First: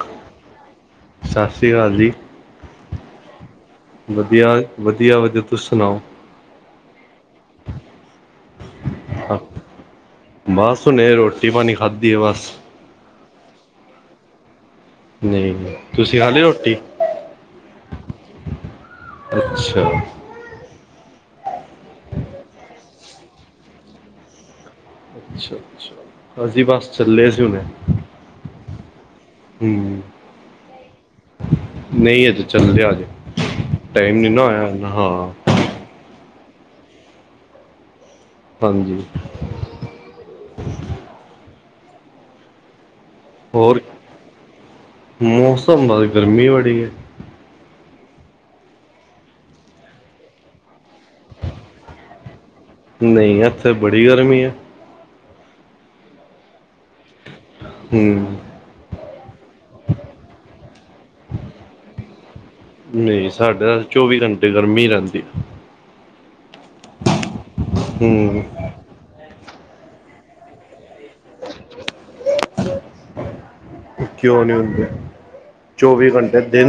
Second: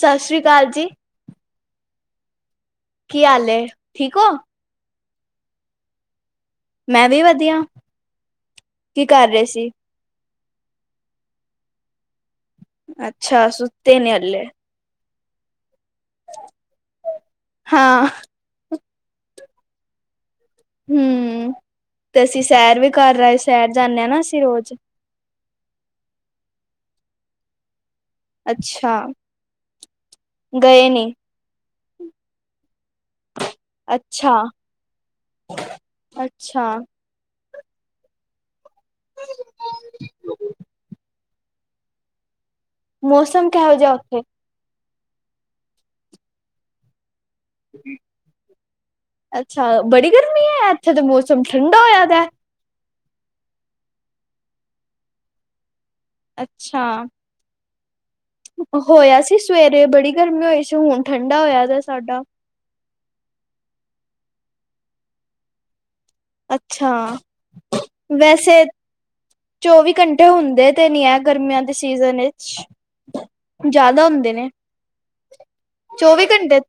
ਸਤਿ ਸ੍ਰੀ ਅਕਾਲ ਜੀ। ਸਤਿ ਸ਼੍ਰੀ ਅਕਾਲ ਜੀ। ਕੀ ਹਾਲ ਏ? ਠੀਕ ਹੋ ਵਧੀਆ ਵਧੀਆ ਵਧੀਆ, ਤੁਸੀ ਸੁਣਾਓ? ਮੈਂ ਵੀ ਵਧੀਆ, ਕੀ ਕਰ ਰਹੇ ਸੀ? ਬਸ ਹੁਣੇ, ਰੋਟੀ ਪਾਣੀ ਖਾਧੀ ਆ ਬਸ। ਅੱਛਾ, ਸੁੱਤੇ ਨੀ ਹਾਲੇ। ਨਹੀਂ, ਤੁਸੀਂ ਖਾ ਲਈ ਰੋਟੀ? ਹਾਂ ਅੱਛਾ। ਹਮ, ਤੇ ਅਸੀਂ ਸੈਰ ਵੀ ਕਰ ਆਏ, ਸੈਰ ਜਾਂਦੇ ਹਾਂ ਨਾ ਅਸੀਂ ਰੋਜ਼। ਅੱਛਾ ਅੱਛਾ, ਅਸੀਂ ਬਸ ਚੱਲੇ ਸੀ ਹੁਣੇ। ਅੱਛਾ, ਹੂੰ ਗਏ ਨੀਂ? ਨਹੀਂ ਇਹ ਤੇ ਚੱਲ ਲਿਆ ਜੇ, ਟਾਈਮ ਨੀ ਅੱਛਾ ਨਾ ਆਇਆ ਹਾਂ। ਅੱਛਾ। ਹਾਂਜੀ। [unintelligible] ਮੌਸਮ ਕਿਹੋ ਹੋਰ ਜਿਆ ਉਥੇ? ਮੌਸਮ, ਅੱਜ ਗਰਮੀ ਬੜੀ ਹੈ। ਅੱਛਾ ਬੜੀ ਗਰਮੀ ਹੈ, ਇੱਥੇ ਤਾਂ ਮੌਸਮ ਠੰਡਾ ਹੋਇਆ ਪਿਆ। ਨਹੀਂ, ਇੱਥੇ ਬੜੀ ਗਰਮੀ ਹੈ। ਅੱਛਾ। ਹਮ। ਹੋਇਆ ਸੀ ਸਵੇਰੇ ਬੜੀ ਗਰਮੀ ਹੋਈ ਸੀ, ਹੁਣ ਠੰਡਾ ਹੋਇਆ ਦਾ ਸਾਡਾ। ਨਹੀਂ ਸਾਡੇ ਤਾਂ ਚੌਵੀ ਘੰਟੇ ਗਰਮੀ ਰਹਿੰਦੀ ਆ। ਅੱਛਾ, ਹੂੰ ਵੈਸੇ। ਚੌਵੀ ਘੰਟੇ ਹੁੰਦੇ ਤੇ ਨੀ ਹੈ ਗਰਮੀਆਂ ਦੇ ਸੀਜਨ ਵਿਚ। ਜ਼ਿਆਦਾ ਹੁੰਦੇ ਕਿਉਂ ਨੇ। ਨਹੀਂ ਹੁੰਦੇ ਚੌਵੀ ਘੰਟੇ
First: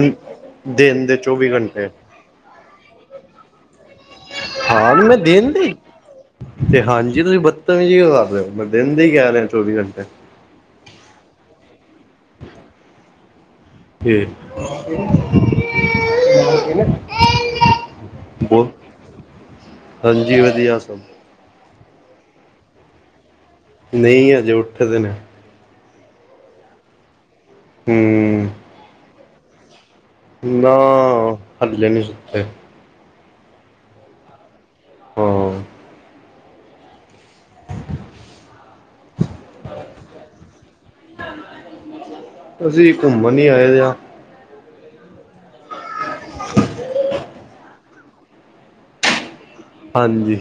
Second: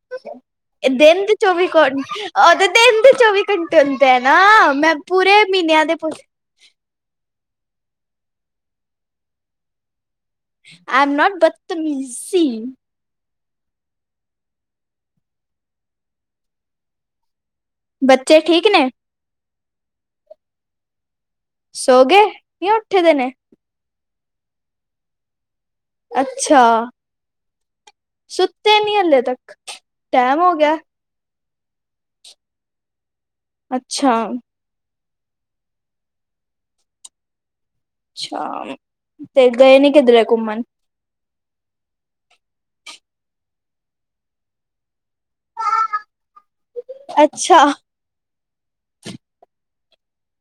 ਦਿਨ ਦੇ ਚੌਵੀ ਘੰ ਉਹਦੇ ਦਿਨ ਦੇ ਚੌਵੀ ਘੰਟੇ ਹੁੰਦੇ ਆ ਨਾ ਹਾਂ ਮੈਂ ਪੂਰੇ ਦਿਨ ਦੀ ਮਹੀਨਿਆਂ ਦੇ ਪੁਛ ਤੇ ਹਾਂਜੀ ਤੁਸੀਂ ਬਦਤਮੀਜੀ ਕਿਓ ਕਰ ਹੋ, ਮੈਂ ਦਿਨ ਦੇ ਹੀ ਕਹਿ ਰਹੇ ਚੌਵੀ ਘੰਟੇ। I am not ਬਦਤਮੀਜ਼ੀ। [unintelligible] ਬੱਚੇ ਬੋਲ ਠੀਕ ਨੇ? ਹਾਂਜੀ ਹਾਂਜੀ ਹਾਂ ਸਭ ਸੌਂ ਗਏ ਜਾਂ ਉੱਠੇ ਹੋਏ ਨੇ? ਨਹੀਂ ਅਜੇ ਉੱਠਦੇ ਨੇ। ਅੱਛਾ ਹੂੰ ਸੁੱਤੇ ਨਹੀਂ ਹਾਲੇ ਤੱਕ? ਟੈਮ ਹੋ ਗਿਆ ਨਾ, ਹਾਲੇ ਨੀਂ ਸੁੱਤੇ। ਅੱਛਾ। ਹਾਂ। ਅੱਛਾ, ਤੇ ਗਏ ਨੀਂ ਕਿਧਰੇ ਘੁੰਮਣ? ਅਸੀਂ ਘੁੰਮਣ ਹੀ ਆਏ ਆਂ। [unintelligible] ਅੱਛਾ। ਹਾਂਜੀ।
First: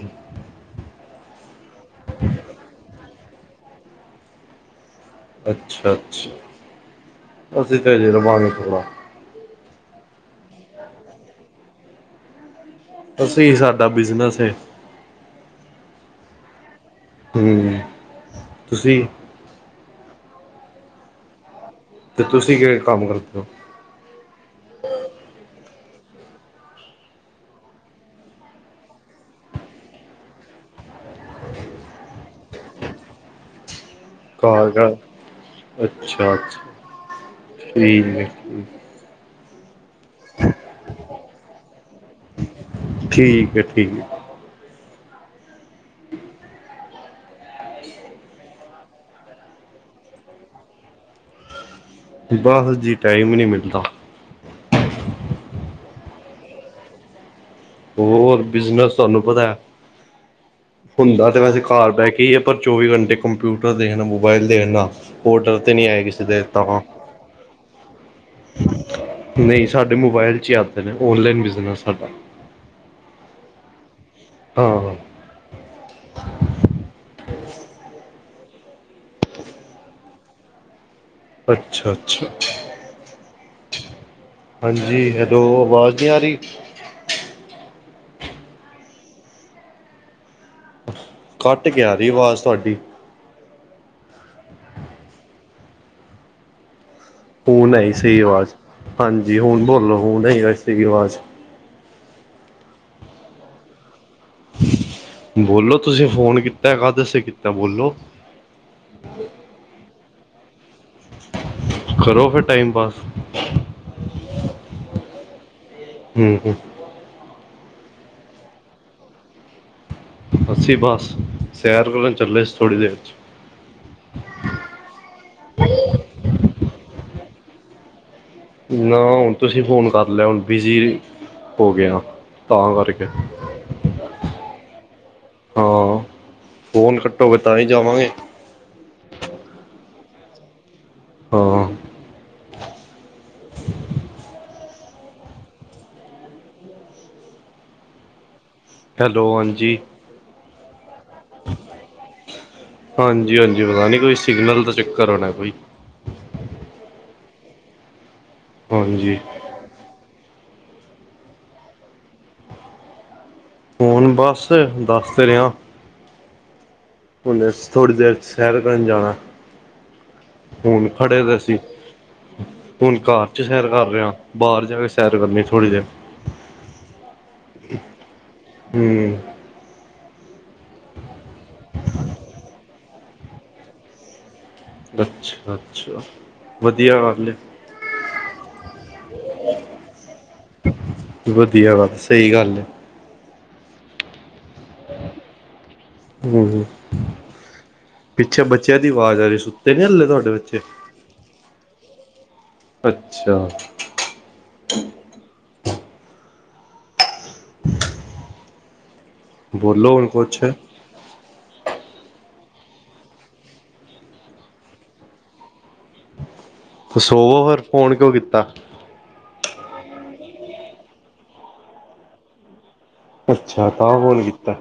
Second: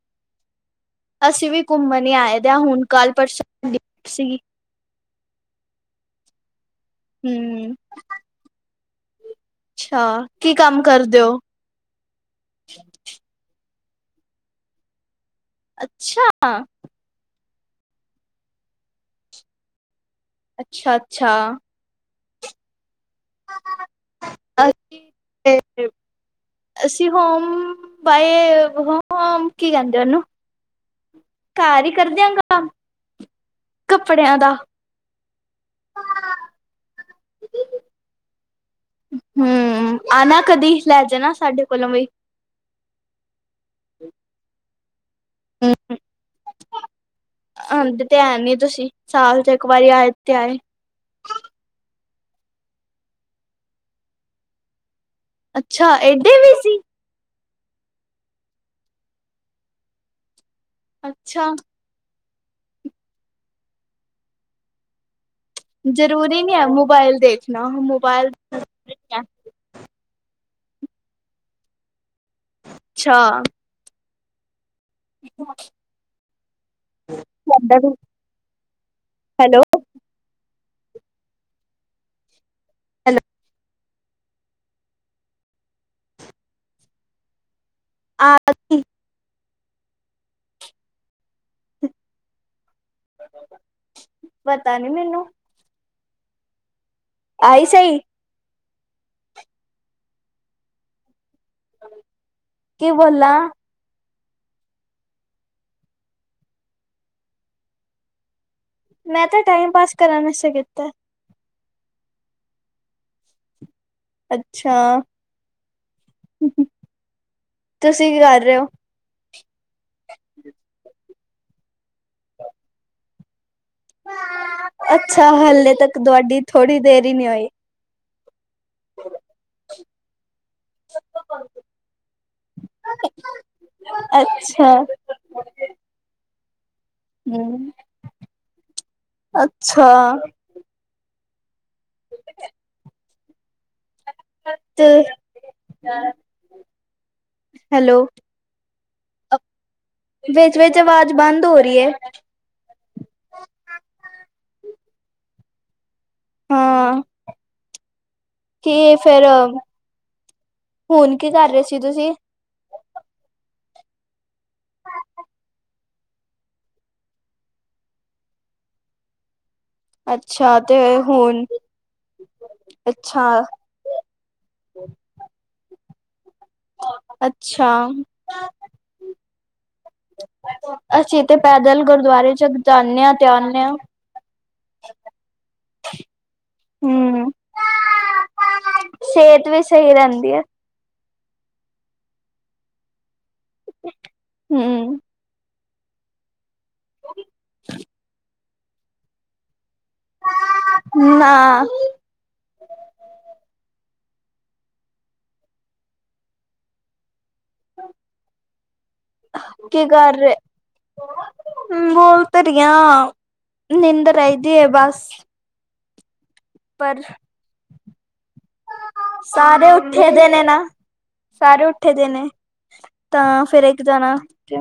ਅਸੀਂ ਵੀ ਘੁੰਮਣ ਹੀ ਆਏ ਦੇ ਹਾਂ ਹੁਣ ਕੱਲ੍ਹ ਪਰਸੋ ਸੀ। ਅੱਛਾ- ਅੱਛਾ ਹਮ ਅਸੀ ਤਾ ਇਥੇ ਜੀ ਰਬਾਨਥੋ੍ਹਾ। ਅੱਛਾ, ਕੀ ਕੰਮ ਕਰਦੇ ਹੋ? ਅਸੀਂ, ਸਾਡਾ ਬਿਜਨਸ ਹੈ। ਅੱਛਾ। ਤੁਸੀਂ? ਅੱਛਾ -ਅੱਛਾ। ਤੇ ਤੁਸੀਂ ਕਿ ਕੰਮ ਕਰਦੇ ਹੋ? ਅ ਅਸੀਂ ਹੋਮ ਬਾਏ, ਹੋਮ ਕੀ ਕਹਿੰਦੇ ਉਹਨੂੰ? ਘਰ ਹੀ ਕਰਦਿਆ ਕੰਮ। ਕੱਪੜਿਆਂ ਦਾ। ਕਾਰਾਗਾ ਅੱਛਾ -ਅੱਛਾ ਠੀਕ ਹੈ। ਹਮ, ਆਣਾ ਕਦੀ ਲੈ ਜਾਣਾ ਸਾਡੇ ਕੋਲੋਂ ਵੀ। ਠੀਕ ਹੈ, ਠੀਕ ਹੈ। ਆਣਦੇ ਤੇ ਐ ਨੀ ਤੁਸੀਂ। ਸਾਲ ਚ ਇੱਕ ਵਾਰੀ ਆਏ ਤੇ ਆਏ ਬਸ ਜੀ ਟਾਈਮ ਈ ਨਈ ਮਿਲਦਾ। ਅੱਛਾ, ਏਡੇ ਵੀ ਸੀ। ਹੋਰ ਬਿਜਨਸ ਤੁਹਾਨੂੰ ਪਤਾ ਹੁੰਦਾ ਤੇ ਅੱਛਾ ਵੈਸੇ ਘਾਰ ਬੈ ਕੇ ਈਏ। ਪਰ ਚੌਵੀ ਘੰਟੇ ਕੰਪਿਊਟਰ ਦੇਖਨਾ, ਮੋਬਾਈਲ ਦੇਖਨਾ ਹੋਟਲ ਜਰੂਰੀ ਨੀ ਐ ਮੋਬਾਇਲ ਦੇਖਨਾ, ਮੋਬਾਇਲ ਨਈ ਸਾਡੇ ਮੋਬਾਇਲ 'ਚ ਹੀ ਆਂਦੇ ਨੇ ਔਨਲਾਈਨ ਬਿਜਨਸ ਸਾਡਾ। ਅੱਛਾ। ਹਾਂ-ਹਾਂ। [unintelligible] ਹੈਲੋ। ਅੱਛਾ-ਅੱਛਾ। ਹੈਲੋੋ। ਹਾਂਜੀ ਹੈਲੋ ਅਵਾਜ਼ ਨੀ ਆਰੀ। [unintelligible] ਕੱਟ ਕੇ ਆਰੀ ਆਵਾਜ਼ ਤੁਆਡੀ। ਪਤਾ ਨੀ ਮੈਨੂੰ। ਹੁਨ ਆਈ ਸਈ ਆਵਾਜ਼। ਹਾਂਜੀ ਹੁਨ ਬੋਲੋ ਹੁਨ [unintelligible] ਸਈ ਆਵਾਜ਼। ਕੀ ਬੋਲਾ? ਬੋਲੋ ਤੁਸੀਂ ਫੋਨ ਕੀਤਾ, ਕਾਦੇ ਅਸੇ ਕੀਤਾ, ਬੋਲੋ? ਮੈਂ ਤਾਂ ਟਾਈਮ ਪਾਸ ਕਰਨ ਅਸੇ ਕੀਤਾ। ਕਰੋ ਫੇਰ ਟਾਈਮ ਪਾਸ। ਅੱਛਾ, ਹੂੰ ਹੂੰ ਤੁਸੀਂ ਕੀ ਕਰ ਰੇ ਔ? ਅੱਸੀਂ ਬਸ ਸੈਰ ਕਰਨ ਚੱਲੇ ਸੀ ਥੋੜ੍ਹੀ ਦੇਰ 'ਚ। ਅੱਛਾ ਹਲੇੇ ਤੱਕ ਤੁਆਡੀ ਥੋੜ੍ਹੀ ਦੇਰ ਈ ਨੀ ਹੋਈ। ਨਾ ਹੁਨ ਤੁਸੀਂ ਫੋਨ ਕਰ ਲਿਆ ਹੁਨ। ਬਿਜ਼ੀ ਹੋ ਗਯਾਂ ਤਾਂ ਕਰਕੇ। ਅੱਛਾ, ਹਾਂ, ਫੋਨ ਕੱਟੋਗੇ ਤਾਂਈ ਹੂੰ, ਜਾਵਾਂਗੇ। ਅੱਛਾ। ਹਾਂ। [inaudible] [inaudible] ਤ ਹੈਲੋ। ਹੈਲੋ ਹਾਂਜੀ। ਵਿੱਚ-ਵਿੱਚ ਆਵਾਜ ਬੰਦ ਹੋ ਰੀ ਏ। ਹਾਂਜੀ-ਹਾਂਜੀ, ਪਤਾ ਨੀ ਕੋਈ ਸਿਗਨਲ ਦਾ ਚੱਕਰ ਹੋਨਾ ਕੋਈ। ਹਾਂ, ਕੇ ਹਾਂਜੀ ਫੇਰ ਹੁਨ ਕੀ ਕਰ ਰੇ ਸੀ ਤੂਸੀ? ਹੁਨ ਬਸ ਦਸ ਤੇ ਰੇਆਂ ਹੁਨੇਸ ਥੋੜੀ ਦੇਰ ਸੈਰ ਕਰਨ ਜਾਣਾ। ਅੱਛਾ, ਤੇ ਹੁਨ ਖੜੇ ਦੇ ਹੁਣ ਸੀ, ਹੁਨ ਘਾਰ ਅੱਛਾ, 'ਚ ਸੈਰ ਕਰ ਰੇਆਂ। ਬਾਰ ਜਾ ਕੇ ਸੈਰ ਕਰਨੀ ਥੋੜੀ ਦੇਰ। ਅੱਛਾ। ਹਮ। ਅਸੀ ਤੇ ਪੈਦਲ ਗੁਰਦੁਆਰੇ ਚਕ ਜਾਂਨੇ ਆਂ ਤੇ ਆਨੇ ਆਂ। ਅੱਛਾ-ਅੱਛਾ, ਵਦੀਆ ਗੱਲ ਏ। ਸੇਤ ਵੀ ਸਹੀ ਰੈਂਦੀ ਐ। ਵਦੀਆ, ਸਈ ਗੱਲ ਏ। ਹੂੰ। ਹੂੰ, ਪਿੱਛੇ ਬੱਚੇਆਂ ਦੀ ਵਾਜ ਆਰੀ ਏ ਸੁੱਤੇ ਨੀ ਹੱਲੇ? ਤੂਆਡੇ ਬੱਚੇ, ਨਾ ਅੱਛਾ। ਕੀ ਬੋਲੋ ਹੁਣ ਕਰ ਰੇ? ਕੁਛ ਬੋਲ ਤੇ ਰੀ ਆਂ, ਨਿੰਦਰ ਆਈਦੀ ਏ ਬਾੱਸ। ਸੋਵੋ ਫੇਰ, ਫੋਨ ਕਿਓ ਕੀਤਾ? ਸਾਰੇ ਉੱਠੇ ਦੇਨੇ ਨਾ, ਸਾਰੇ ਉੱਠੇ ਦੇ ਨੇ। ਤਾਂ ਫੇਰ ਅੱਛਾ ਏਕ ਤਾਂ ਜਣਾ ਫੋਨ ਕੀਤਾ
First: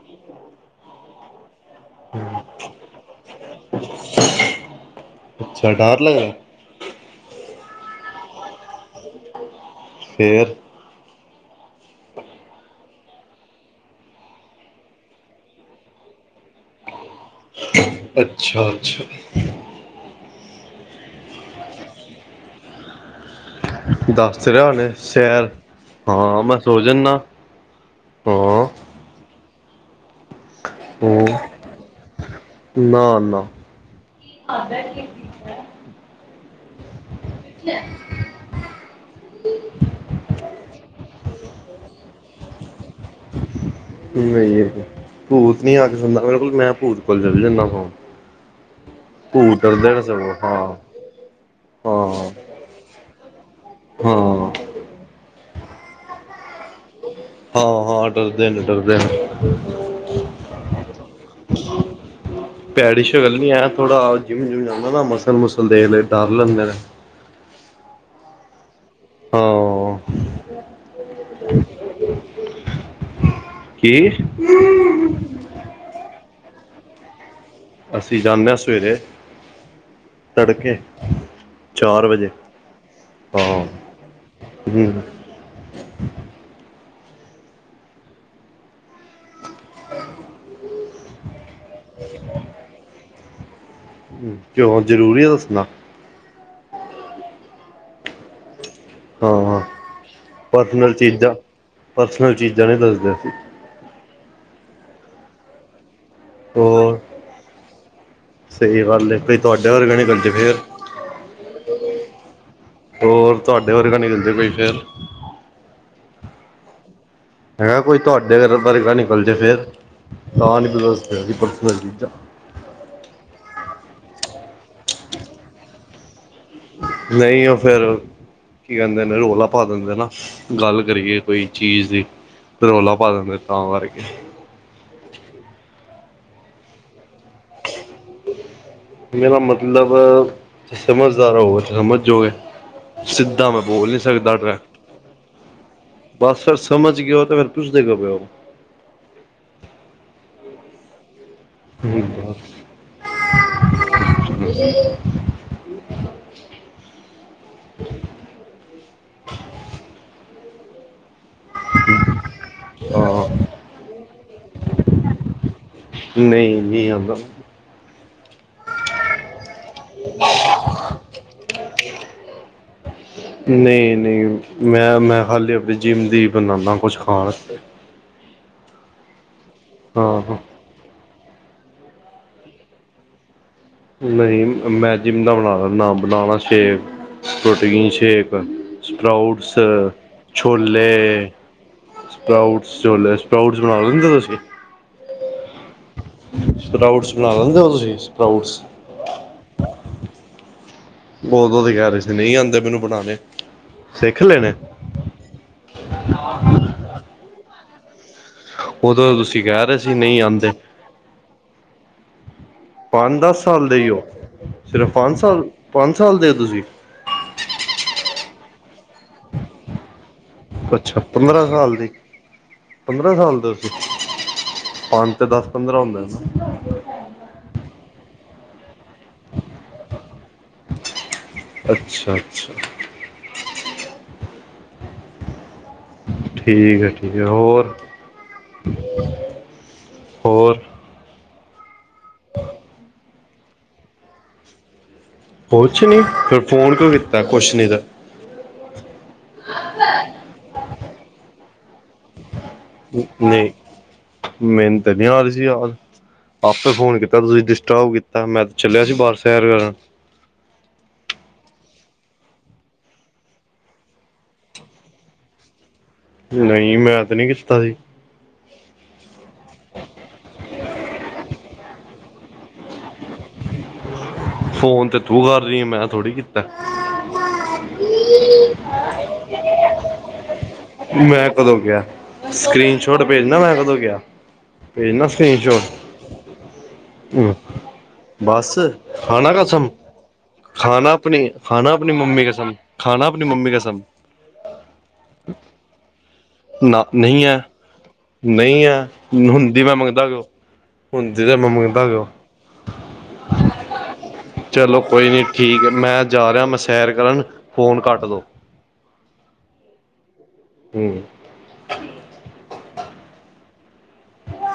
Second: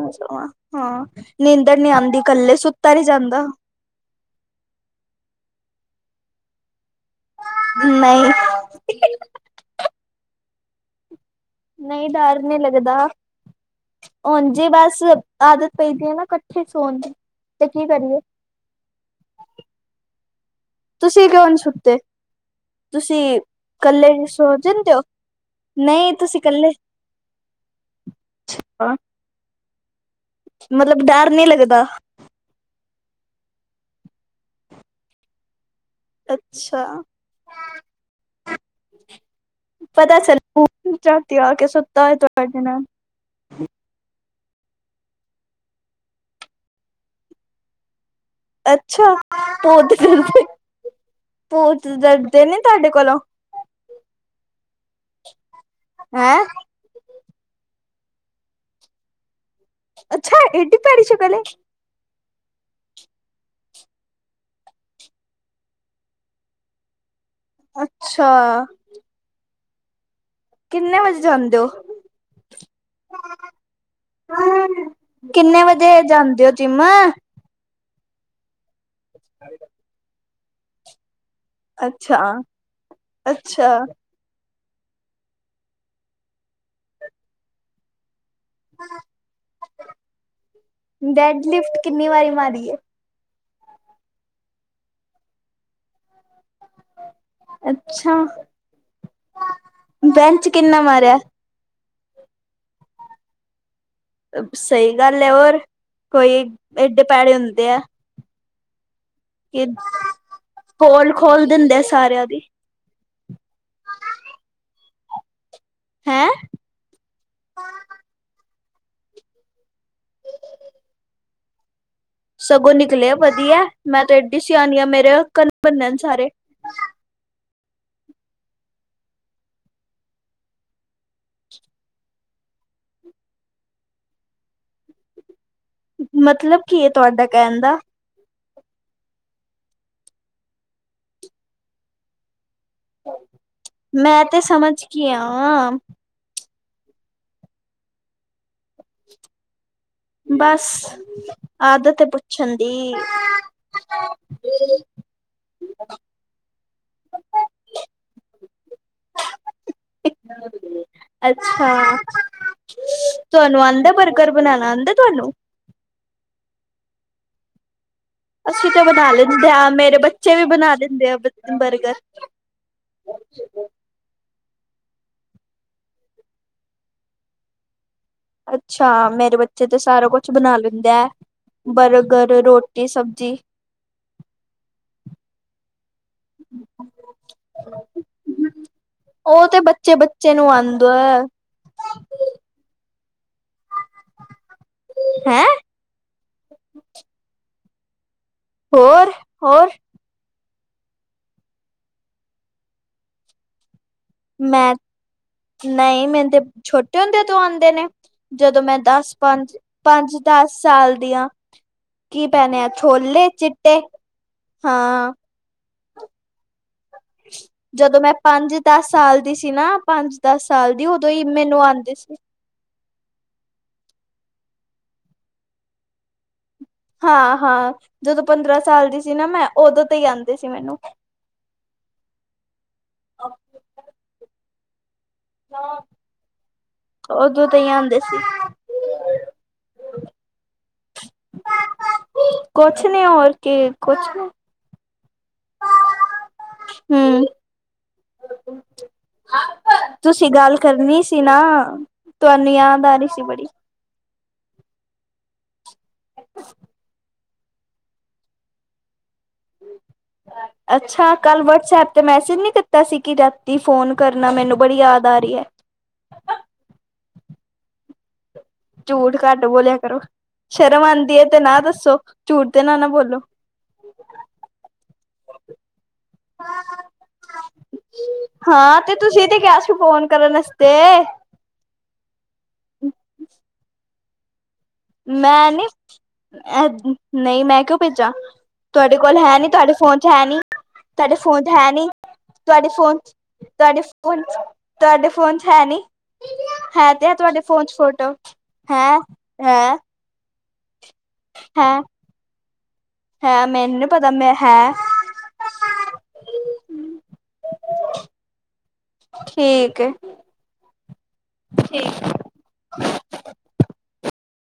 ਹਾਂ, ਨੀਂਦਰ ਨੀ ਆਂਦੀ ਕੱਲੇ, ਸੁੱਤਾ ਨੀ ਜਾਂਦਾ। ਅੱਛਾ, ਡਾਰ ਲੱਗਦੈ? ਨਹੀਂ। ਫੇਰ ਨਹੀਂ ਡਰ ਨੀ ਲੱਗਦਾ, ਓਜਂ ਈ ਬਾੱਸ ਆਦਤ ਪਈਦੀ ਏ ਨਾ ਕੱਠੇ ਠੇ ਸੋਨ ਦੀ, ਤੇ ਕੀ ਕਰੀਏ। ਅਛਾੱ ਛਾੱ। ਤੂਸੀ ਕਿਂਓ ਨੀ ਸੁੱਤੇ, ਤੂਸੀ? ਕੱਲੇ ਦੱਸ ਸੋ ਰਿਹਾ ਹੁਣੇ ਜਾਂਦੇ ਓ, ਸੈਰ ਨਹੀਂ ਤੂਸੀ ਹਾਂ ਮੈਂ ਕੱਲੇ ਸੋ ਜਾਨਾ ਹਾਂ ਅੱਛਾ। ਮਤਲਬ ਹੂੰ ਡਾੱਰ ਨੀ ਲੱਗਦਾ? ਨਾ, ਨਾ। [unintelligible] ਅੱਛਾ। ਪਤਾ ਚੱਲੂ, ਰਾਤੀ ਆ ਕੇ ਸੁੱਤਾ ਹੋਏ ਤੁਆਡੇ ਨਾਲ। [inaudible] ਨਈ ਭੂਤ ਨੀ ਆ ਕੇ ਸੋਂਦਾ ਮੇਰੇ ਕੋਲ, ਮੈਂ ਭੂਤ ਕੋਲ ਚਲ ਜਾਂਦਾ ਸੋਨ। ਅੱਛਾ। ਭੂਤ ਡਰਦੇਨ ਨੇ ਸਗੋਂ, ਹਾਂ। ਭੂਤ ਹਾਂ ਡਰਦੇ ਨੇ ਤੂਆਡੇ ਕੋਲੋਂ? ਹਾਂ। ਹੈਂ? ਹਾਂ, ਹਾਂ ਡਰਦੇ ਨੇ, ਡਰਦੇ ਨੇ। ਅੱਛਾ, ਐਡੀ ਡੀ ਭੈੜੀ ਸ਼ਕਲ ਏ। ਭੈੜੀ ਸ਼ਕਲ ਨੀ ਹੈ, ਥੋੜਾ ਜਿੰਮ ਜੁਮ ਜਾਂਦਾ ਨਾ ਮਸਲ ਮੁਸਲ ਦੇਖ ਲਏ, ਡਰ ਲੈਂਦੇ ਨੇ। ਅੱਛਾ। ਹਾਂ। ਕਿੰਨੇ ਵਜੇ ਜਾਂਦੇ ਓ? ਕੀ? ਕਿੰਨੇ ਵਜੇ ਜਾਂਦੇ ਹੋ ਜਿੰਮ? ਅਸੀਂ ਜਾਂਦੇ ਹਾਂ, ਸਵੇਰੇ [inaudible] ਤੜਕੇ, ਚਾਰ ਅੱਛਾ ਵਜੇ, ਹਾਂ। ਅੱਛਾ ਹੀ- ਹਮ। ਹਾਂ। ਡੈੱਡ ਲਿਫਟ ਕਿੰਨੀ ਵਾਰੀ ਮਾਰੀ ਏ। ਹਂ, ਕਿਉਂ ਜਰੂਰੀ ਐ ਦੱਸਣਾ। ਅੱਛਾ! ਹਾਂ, ਹਾਂ ਬੈਂਚ ਕਿੰਨਾ ਪਰਸਨਲ ਮਾਰਿਆ? ਚੀਜ਼ਾਂ, ਪਰਸਨਲ ਚੀਜ਼ਾਂ ਨ੍ਹੀ ਦੱਸਦੇ। ਸਹੀ ਗੱਲ ਐ ਔਰ ਕੋਈ ਹੋਰ ਏਡੇ ਪੈੜੇ ਹੁੰਦੇ ਆ। ਸਹੀ ਗੱਲ ਐ ਕੋਈ ਕਿ ਤੁਆਡੇ ਵਰਗਾ ਨਿਕਲ ਜੇ ਫੇਰ। ਪੋਲ ਖੋਲ ਦਿੰਦੇ ਸਾਰਿਆਂ ਦੀ ਹੋਰ ਤੁਆਡੇ ਵਰਗਾ ਨਿਕਲ ਜੇ ਕੋਈ ਫਿਰ। ਹੈਂ? ਹੈਗਾ ਕੋਈ ਤੁਹਾਡੇ ਅਰ ਵਰਗਾ ਨਿਕਲ ਜੇ ਫੇਰ ਤਾਂ ਨ੍ਹੀਂ ਕੋ ਦੱਸਦੇ [unintelligible] ਸਗੋਂ ਨਿਕਲੇ ਵਧੀਆ ਮੈਂ ਤੇ ਏਡੀ ਸਿਆਣੀ ਆ ਮੇਰੇ ਅਕੱਣ ਬਨਨ ਸਾਰੇ। ਨਈਂ ਉਹ ਫੇਰ ਕੀ ਕੈਂਦੇ ਨੇ ਰੌਲਾ ਪਾ ਦਿੰਦੇ ਨਾ, ਗੱਲ ਕਰੀਏ ਕੋਈ ਚੀਜ਼ ਦੀ। ਰੋਲਾ ਪਾ ਦੇਂਦੇ ਤਾਂ ਕਰਕੇ। ਮਤਲਬ ਕੀ ਐ ਤੁਆਡਾ ਕੈਣ ਦਾ। ਮੇਰਾ ਮਤਲਬ ਸਮਝਦਾਰ ਹੋਵੋਗੇ ਤੇ ਸਮਝ ਜੋਗੇ। ਸਿੱਧਾ ਮੈਂ ਬੋਲ ਨੀ ਮੈਂ ਸਕਦਾ, ਤੇ ਟਰ ਸਮਝ ਗੀ ਆ ਬਸ ਫਿਰ ਸਮਝਗੇ ਓ ਤੇ ਫਿਰ ਪੁਛਦੇ ਕਿਉਂ ਪੇ ਓ। ਬਸ ਆਦਤ ਪੁੱਛਣ ਦੀ। ਅੱਛਾ, ਹਾਂ ਤੁਆਨੂੰ ਆਂਦਾ ਬਰ ਕੁੱਕਰ ਬਣਾਣਾ ਆਂਦਾ ਤੁਆਨੂੰ। ਨਈਂ, ਨਈਂ ਆਂਦਾ। ਅਸੀਂ ਤੇ ਬਣਾ ਲੈਂਦੇ ਆ, ਮੇਰੇ ਬੱਚੇ ਵੀ ਬਣਾ ਲੈਂਦੇ ਆ ਬਰ ਬਰਗਰ। ਨਈਂ ਨਈਂ, ਮੈਂ ਮੈਂ ਖਾਲੀ ਆਪਣੀ ਜਿਮ ਦੀ ਬਣਾਣਾ ਕੁਛ ਖਾਣ ਆਸਤੇ। ਅੱਛਾ ਮੇਰੇ ਬੱਚੇ ਤੇ ਸਾਰਾ ਹਾਂ ਕੁਛ ਹਾਂ ਬਣਾ ਲ ਦਾ ਬਰਗਰ, ਰੋਟੀ, ਸਬਜ਼ੀ। ਨਈਂ ਮੈਂ ਜਿਮ ਦਾ ਬਣਾ ਲੈਂਣਾ, ਬਣਾਣਾ ਸ਼ੇਕ। ਪ੍ਰੋਟੀਨ ਸ਼ੇਕ, ਉਹ ਸਪਰਾਊਟਸ, ਤੇ ਬੱਚੇ ਬੱਚੇ ਨੂੰ ਆਉਂਦਾ ਛੋਲੇ। ਸਪਰਾਉਟਸ ਛੋਲੇ, ਸਪਰਾਉਟਸ ਬਣਾ ਲੈਂਦੇ ਤੁਸੀਂ? ਹੈਂ? ਸਪਰਾਊਟਸ ਬਣਾ ਲੈਂਦੇ ਓ ਤੁਸੀਂ, ਸਪਰਾਊਟਸ। ਹੋਰ ਹੋਰ। ਉਦੋਂ ਤੇ ਕਹਿ ਰਹੇ ਸੀ ਨਈਂ ਆਂਦੇ ਮੈਨੂੰ ਬਣਾਣੇ। ਮੈਂ ਨਈਂ, ਮੇਨੂੰ ਤੇ ਛੋਟੇ ਹੁੰਦੇ ਤੋਂ ਆਂਦੇ ਨੇ। ਜਦੋਂ ਮੈਂ ਉਦੋਂ ਦਸ ਤੁਸੀਂ ਪੰਜ, ਕਹਿ ਰਹੇ ਸੀ ਨਹੀਂ ਆਉਂਦੇ ਪੰਜ-ਦਸ ਸਾਲ ਦੀ ਆਂ। ਕੀ ਪੈਣੇ ਆ ਪੰਜ ਛੋਲੇ ਦਸ ਸਾਲ ਦੇ ਚਿੱਟੇ, ਹੀ ਹੋ ਸਿਰਫ ਹਾਂ। ਪੰਜ ਸਾਲ ਪੰਜ ਸਾਲ ਦੇ ਓ ਤੁਸੀਂ। ਜਦੋਂ ਮੈਂ ਪੰਜ-ਦਸ ਸਾਲ ਦੀ ਸੀ ਨਾ ਪੰਜ-ਦਸ ਸਾਲ ਦੀ ਅੱਛਾ ਉਦੋਂ ਹੀ ਪੰਦਰਾਂ ਮੈਨੂੰ ਸਾਲ ਦੇ ਆਂਦੇ ਸੀ। ਪੰਦਰਾਂ ਸਾਲ ਦੇ [unintelligible] ਪੰਜ ਤੇ ਦਸ ਪੰਦਰਾਂ ਹੁੰਦਾ ਹਾਂ ਹਾਂ, ਜਦੋਂ ਪੰਦਰਾਂ ਸਾਲ ਦੀ ਸੀ ਨਾ ਮੈਂ ਉਦੋਂ ਤੇ ਈ ਆਂਦੇ ਸੀ ਮੈਨੂੰ। ਅੱਛਾ ਅੱਛਾ। ਠੀਕ ਐ, ਠੀਕ ਐ ਉਦੋਂ ਤੇ ਹੀ ਹੋਰ, ਆਉਂਦੇ ਸੀ ਹੋਰ। ਕੁਛ ਨੀ, ਹੋਰ ਕੀ ਕੁਛ ਨਹੀਂ ਨੀ ਕੁਛ ਨੀ, ਫਿਰ ਫੋਨ ਕਿਉਂ ਕੀਤਾ ਹਮ ਕੁਛ ਨੀ ਤੇ। [inaudible] ਤੁਸੀਂ ਗੱਲ ਕਰਨੀ ਸੀ ਨਾ। ਤੁਹਾਨੂੰ ਯਾਦ ਆ ਰਹੀ ਸੀ ਬੜੀ ਨਹੀਂ, ਮੈਨ ਤ ਨੀ ਆ ਰਹੀ ਸੀ ਯਾਦ ਆਪੇ ਫੋਨ ਕੀਤਾ ਤੁਸੀਂ, ਡਿਸਟਰਬ ਕੀਤਾ, ਮੈਂ ਤੇ ਚੱਲਿਆ ਸੀ ਬਾਰ ਸੈਰ ਕਰਨ। ਅੱਛਾ, ਕੱਲ ਵਟਸਐਪ ਤੇ ਮੈਸੇਜ ਨੀ ਕੀਤਾ ਸੀ, ਕਿ ਰਾਤੀ ਫੋਨ ਕਰਨਾ, ਮੈਨੂੰ ਬੜੀ ਯਾਦ ਆ ਰਹੀ ਹੈ। ਨਹੀਂ, ਮੈਂ ਤੇ ਨਹੀਂ ਕੀਤਾ ਸੀ। ਝੂਠ ਘੱਟ ਬੋਲਿਆ ਕਰੋ, ਸ਼ਰਮ ਆਉਂਦੀ ਹੈ ਤੇ ਨਾ ਦੱਸੋ, ਝੂਠ ਤੇ ਨਾ, ਨਾ ਬੋਲੋ। ਫੋਨ ਤੇ ਤੂੰ ਕਰ ਰਹੀ, ਮੈਂ ਥੋੜ੍ਹੀ ਕੀਤਾ। ਹਾਂ ਤੇ ਤੁਸੀਂ ਤੇ ਕਿਹਾ ਸੀ ਫੋਨ ਕਰਨ ਵਾਸਤੇ ਮੈਂ ਕਦੋਂ ਕਿਆ, ਸਕਰੀਨ ਸ਼ੋਟ ਭੇਜਣਾ, ਮੈਂ ਕਦੋਂ ਕਿਆ? ਮੈਂ ਨੀ, ਸ਼ਾਟ ਨਹੀਂ ਮੈਂ ਕਿਉਂ ਭੇਜਾ? ਬਸ ਤੁਹਾਡੇ ਕੋਲ ਖਾਣਾ ਹੈ ਨੀ, ਕਸਮ ਤੁਹਾਡੇ ਫੋਨ 'ਚ ਹੈ ਨੀ। ਖਾਣਾ ਤੁਹਾਡੇ ਆਪਣੀ ਫੋਨ ਤੇ ਹੈ ਖਾਣਾ ਨੀ, ਆਪਣੀ ਮੰਮੀ ਕਸਮ ਤੁਹਾਡੇ ਫੋਨ, ਖਾਣਾ ਆਪਣੀ ਮੰਮੀ ਕਸਮ ਤੁਹਾਡੇ ਫ ਤੁਹਾਡੇ ਫੋਨ 'ਚ ਹੈ ਨੀ, ਨਾ ਹੈ ਤੇ ਹੈ ਨਹੀਂ ਤੁਹਾਡੇ ਫੋਨ 'ਚ ਫੋਟੋ। ਨਹੀਂ ਐ, ਹੈ ਹੈ ਹੁੰਦੀ ਮੈਂ ਮੰਗਦਾ ਕਿਂੳ? ਹੁੰਦੀ ਮੰ ਹੈ ਮੰਗਦਾ ਕਿਉਂ? ਹੈ ਮੈਨੂੰ ਨੀ ਪਤਾ ਮੈਂ ਹੈ ਚਲੋ ਕੋਈ ਨੀ ਠੀਕ, ਮੈਂ ਜਾ ਰਿਹਾ ਮੈਂ ਸੈਰ ਕਰਨ, ਫੋਨ ਕੱਟ ਦੋ। ਠੀਕ ਹੈ। ਹਮ। ਠੀਕ।